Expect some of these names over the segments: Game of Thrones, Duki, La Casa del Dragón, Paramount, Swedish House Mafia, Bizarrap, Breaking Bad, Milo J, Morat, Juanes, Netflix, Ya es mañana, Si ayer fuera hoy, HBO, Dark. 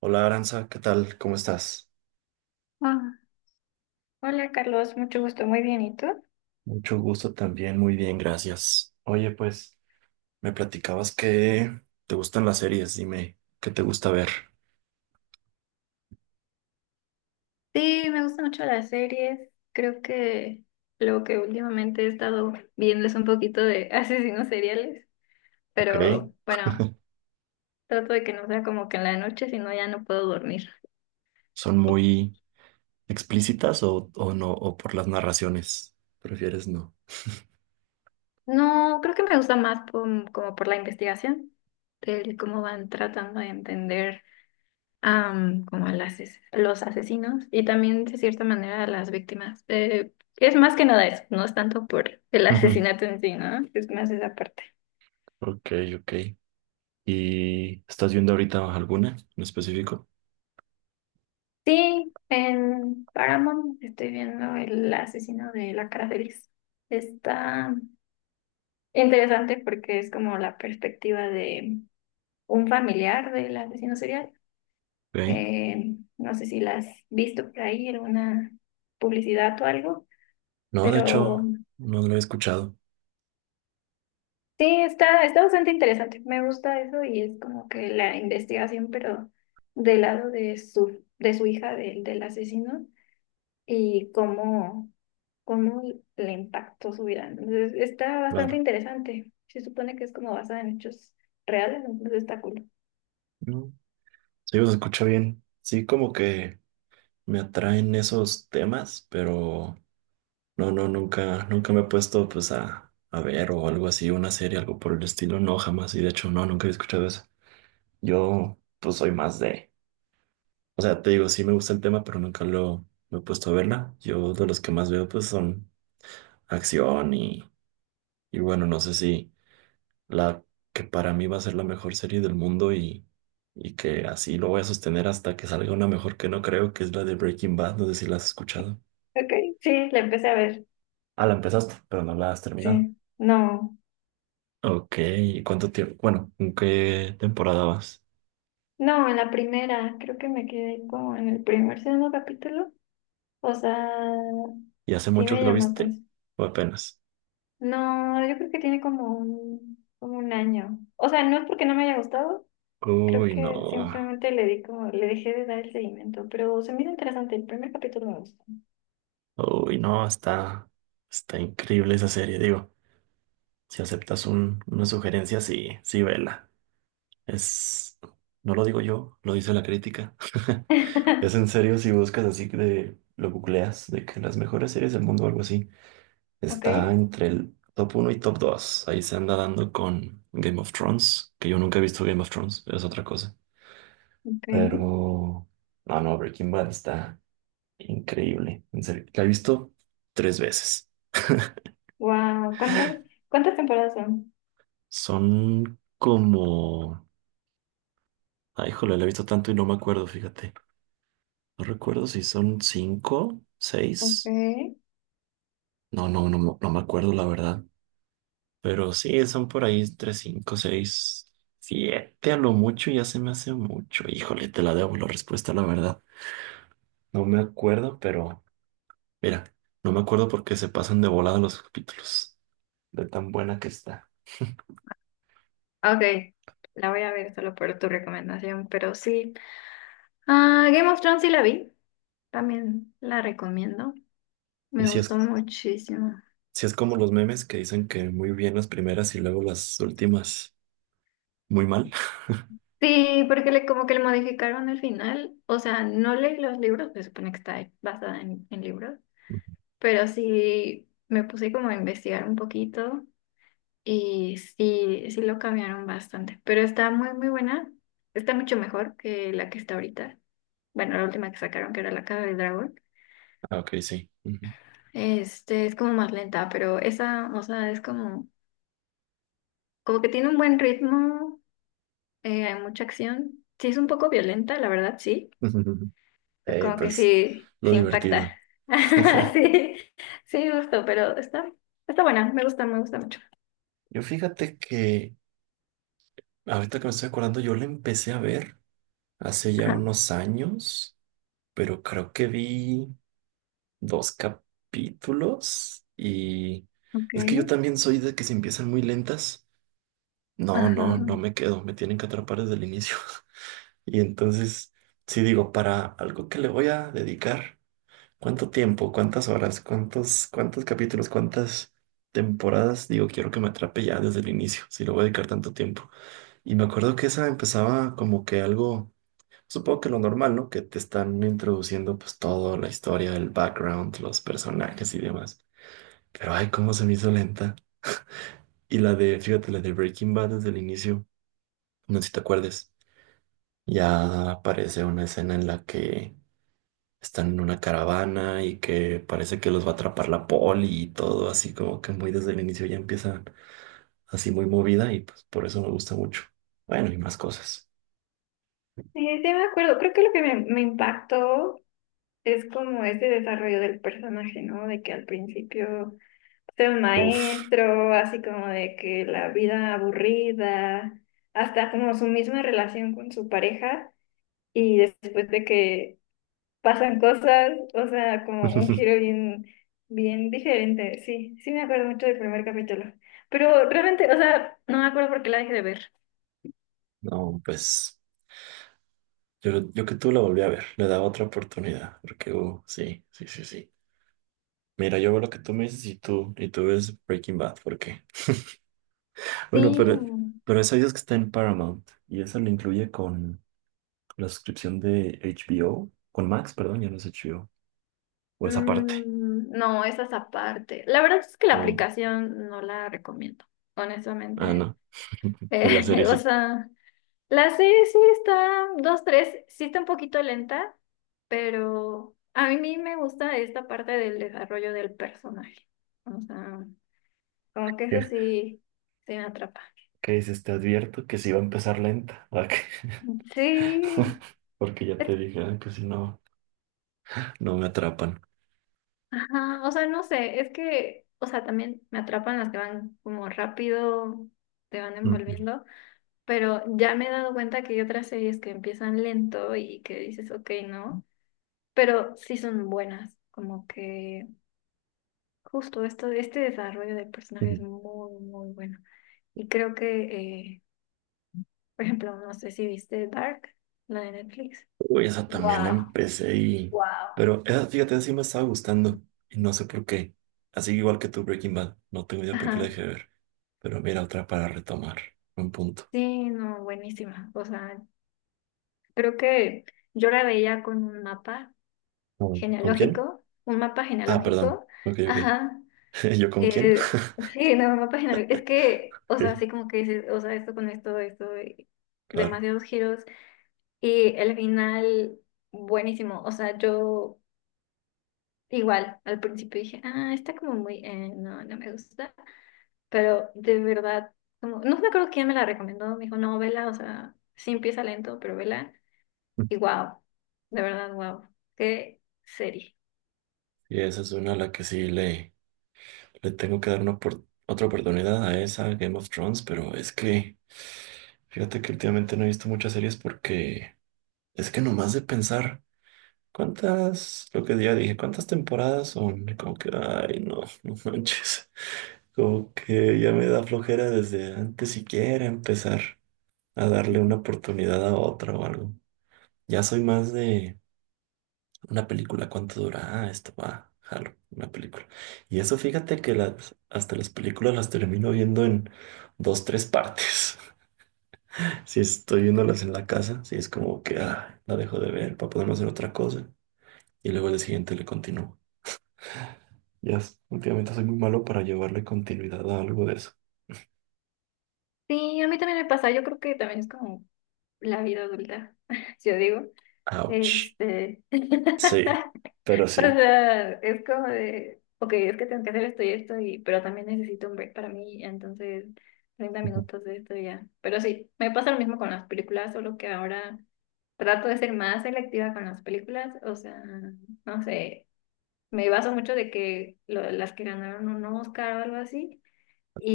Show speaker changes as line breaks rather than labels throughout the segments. Hola Aranza, ¿qué tal? ¿Cómo estás?
Ah, hola Carlos, mucho gusto, muy bien. ¿Y tú?
Mucho gusto también, muy bien, gracias. Oye, pues, me platicabas que te gustan las series, dime, ¿qué te gusta ver?
Sí, me gustan mucho las series. Creo que lo que últimamente he estado viendo es un poquito de asesinos seriales,
¿Ok?
pero bueno, trato de que no sea como que en la noche, si no ya no puedo dormir.
¿Son muy explícitas o no? ¿O por las narraciones? ¿Prefieres no?
No, creo que me gusta más como por la investigación, del cómo van tratando de entender. Como a las, ases- los asesinos y también de cierta manera a las víctimas. Es más que nada eso, no es tanto por el
Ujú.
asesinato en sí, ¿no? Es más esa parte.
Ok, ok. ¿Y estás viendo ahorita alguna en específico?
Sí, en Paramount estoy viendo El Asesino de la Cara Feliz. Está interesante porque es como la perspectiva de un familiar del asesino serial.
Ok.
No sé si la has visto por ahí, alguna publicidad o algo,
No, de
pero...
hecho, no lo he escuchado,
Sí, está bastante interesante. Me gusta eso y es como que la investigación, pero del lado de su hija, del asesino, y cómo le impactó su vida, ¿no? Entonces, está bastante
claro.
interesante. Se supone que es como basada en hechos reales, entonces está cool.
No. Sí, se escucha bien. Sí, como que me atraen esos temas, pero... No, no, nunca me he puesto pues a ver o algo así, una serie, algo por el estilo, no, jamás. Y de hecho, no, nunca he escuchado eso. Yo pues soy más de, o sea, te digo, sí me gusta el tema, pero nunca lo me he puesto a verla. Yo de los que más veo pues son acción y bueno, no sé si la que para mí va a ser la mejor serie del mundo y que así lo voy a sostener hasta que salga una mejor que no creo, que es la de Breaking Bad, no sé si la has escuchado.
Ok, sí, la empecé a ver.
Ah, la empezaste, pero no la has terminado.
Sí, no,
Ok, ¿y ¿cuánto tiempo? Bueno, ¿en qué temporada vas?
no, en la primera, creo que me quedé como en el primer, segundo capítulo. O sea,
¿Y hace
sí
mucho
me
que lo
llamó.
viste? ¿O apenas?
No, yo creo que tiene como un año. O sea, no es porque no me haya gustado, creo
Uy, no.
que simplemente le di como, le dejé de dar el seguimiento, pero se me hizo interesante, el primer capítulo me gustó.
Uy, no, está increíble esa serie. Digo, si aceptas una sugerencia, sí, sí, vela. Es, no lo digo yo, lo dice la crítica. Es en serio si buscas así de, lo googleas, de que las mejores series del mundo o algo así.
Ok,
Está entre el top uno y top 2. Ahí se anda dando con Game of Thrones, que yo nunca he visto Game of Thrones, es otra cosa.
ok.
Pero, no, Breaking Bad está increíble. En serio, la he visto tres veces.
Wow, ¿cuántas temporadas son?
Son como... Ay, híjole, la he visto tanto y no me acuerdo, fíjate. No recuerdo si son cinco, seis.
Ok.
No, no me acuerdo, la verdad. Pero sí, son por ahí entre cinco, seis, siete a lo mucho. Ya se me hace mucho. Híjole, te la debo la respuesta, la verdad. No me acuerdo, pero... Mira, no me acuerdo porque se pasan de volada los capítulos. De tan buena que está.
Ok, la voy a ver solo por tu recomendación, pero sí. Ah, Game of Thrones sí la vi, también la recomiendo,
Y
me
si
gustó
es,
muchísimo.
si es como los memes que dicen que muy bien las primeras y luego las últimas muy mal.
Sí, porque como que le modificaron el final. O sea, no leí los libros, se supone que está basada en libros, pero sí me puse como a investigar un poquito y sí, sí lo cambiaron bastante. Pero está muy, muy buena. Está mucho mejor que la que está ahorita. Bueno, la última que sacaron, que era La Casa del Dragón.
Ah, ok, sí. Ujú.
Este es como más lenta, pero esa, o sea, es como que tiene un buen ritmo, hay mucha acción. Sí, es un poco violenta, la verdad, sí. Es como que
Pues
sí,
lo
se impacta.
divertido.
Sí, sí, justo, pero está buena, me gusta mucho.
Yo fíjate que ahorita que me estoy acordando, yo la empecé a ver hace ya
Ajá,
unos años, pero creo que vi dos capítulos y
ok.
es que yo también soy de que si empiezan muy lentas,
Ajá.
no me quedo, me tienen que atrapar desde el inicio. Y entonces, sí digo, para algo que le voy a dedicar, ¿cuánto tiempo, cuántas horas, cuántos capítulos, cuántas temporadas? Digo, quiero que me atrape ya desde el inicio, si lo voy a dedicar tanto tiempo. Y me acuerdo que esa empezaba como que algo, supongo que lo normal, ¿no? Que te están introduciendo pues toda la historia, el background, los personajes y demás. Pero ay, cómo se me hizo lenta. Y la de, fíjate, la de Breaking Bad desde el inicio, no sé si te acuerdes. Ya aparece una escena en la que están en una caravana y que parece que los va a atrapar la poli y todo, así como que muy desde el inicio ya empieza así muy movida y pues por eso me gusta mucho. Bueno, y más cosas.
Sí, sí me acuerdo, creo que lo que me impactó es como ese desarrollo del personaje, ¿no? De que al principio sea un
Uf.
maestro, así como de que la vida aburrida, hasta como su misma relación con su pareja y después de que pasan cosas, o sea, como un giro bien, bien diferente. Sí, sí me acuerdo mucho del primer capítulo. Pero realmente, o sea, no me acuerdo por qué la dejé de ver.
No, pues yo que tú la volví a ver, le daba otra oportunidad, porque sí, sí, sí, sí. Mira, yo veo lo que tú me dices y tú ves Breaking Bad, ¿por qué? Bueno,
Sí.
pero esa dices que está en Paramount y eso lo incluye con la suscripción de HBO, con Max, perdón, ya no es HBO, o esa parte.
Mm, no, esas aparte. La verdad es que la
Oh,
aplicación no la recomiendo,
ah,
honestamente.
no. Pero la serie
O
sí.
sea, la serie sí está, dos, tres, sí está un poquito lenta, pero a mí me gusta esta parte del desarrollo del personaje. O sea. Como que eso
¿Qué,
sí, sí me atrapa.
¿qué dices? Te advierto que sí va a empezar lenta. ¿A qué?
Sí,
Porque ya te
es-
dije ah, que si no, no me atrapan.
ajá, o sea, no sé, es que, o sea, también me atrapan las que van como rápido, te van
Ujú,
envolviendo, pero ya me he dado cuenta que hay otras series que empiezan lento y que dices, ok, no, pero sí son buenas, como que justo esto, este desarrollo del personaje
ujú.
es muy, muy bueno. Y creo que, por ejemplo, no sé si viste Dark, la de Netflix.
Uy, esa también la
Wow,
empecé y...
wow.
Pero esa, fíjate, esa sí me estaba gustando. Y no sé por qué. Así igual que tu Breaking Bad. No tengo idea por qué la
Ajá.
dejé de ver. Pero mira, otra para retomar. Un punto.
Sí, no, buenísima. O sea, creo que yo la veía con
A ver, ¿con quién?
un mapa
Ah, perdón.
genealógico,
Ok.
ajá.
¿Yo con quién?
eh, sí, no, un mapa genealógico. Es que, o sea,
Ok,
así como que dices, o sea, esto con esto, esto, y
claro.
demasiados giros. Y el final, buenísimo. O sea, yo igual al principio dije, ah, está como muy, no, no me gusta. Pero de verdad, como, no me acuerdo quién me la recomendó, me dijo, no, vela, o sea, sí empieza lento, pero vela. Y wow, de verdad, wow, qué serie.
Y esa es una a la que sí le... Le tengo que dar una otra oportunidad a esa Game of Thrones, pero es que fíjate que últimamente no he visto muchas series porque es que nomás de pensar cuántas, lo que ya dije, cuántas temporadas son, y como que, ay, no, no manches, como que ya me da flojera desde antes siquiera empezar a darle una oportunidad a otra o algo. Ya soy más de... Una película, ¿cuánto dura? Ah, esto va, jalo, una película. Y eso fíjate que las, hasta las películas las termino viendo en dos, tres partes. Si estoy viéndolas en la casa, si es como que ah, la dejo de ver para poderme hacer otra cosa. Y luego el siguiente le continúo. Ya, últimamente soy muy malo para llevarle continuidad a algo de eso.
Sí, a mí también me pasa, yo creo que también es como la vida adulta, yo digo.
Ouch. Sí, pero
O
sí.
sea, es como de, ok, es que tengo que hacer esto y esto, y, pero también necesito un break para mí, entonces treinta
Ujú.
minutos de esto y ya. Pero sí, me pasa lo mismo con las películas, solo que ahora trato de ser más selectiva con las películas, o sea, no sé. Me baso mucho de que las que ganaron un Oscar o algo así.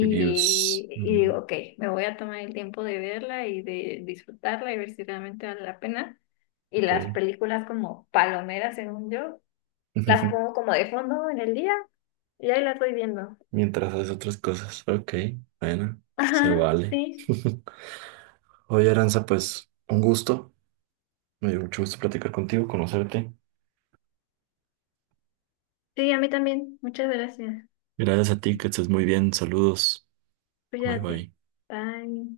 Reviews.
y
Mm,
digo, ok, me voy a tomar el tiempo de verla y de disfrutarla y ver si realmente vale la pena. Y las
ok.
películas como palomeras, según yo, las pongo como de fondo en el día y ahí las voy viendo.
Mientras haces otras cosas. Ok, bueno, se
Ajá,
vale.
sí,
Oye, Aranza, pues un gusto. Me dio mucho gusto platicar contigo, conocerte.
sí, a mí también. Muchas gracias.
Gracias a ti, que estés muy bien. Saludos. Bye
Cuídate.
bye.
Bye.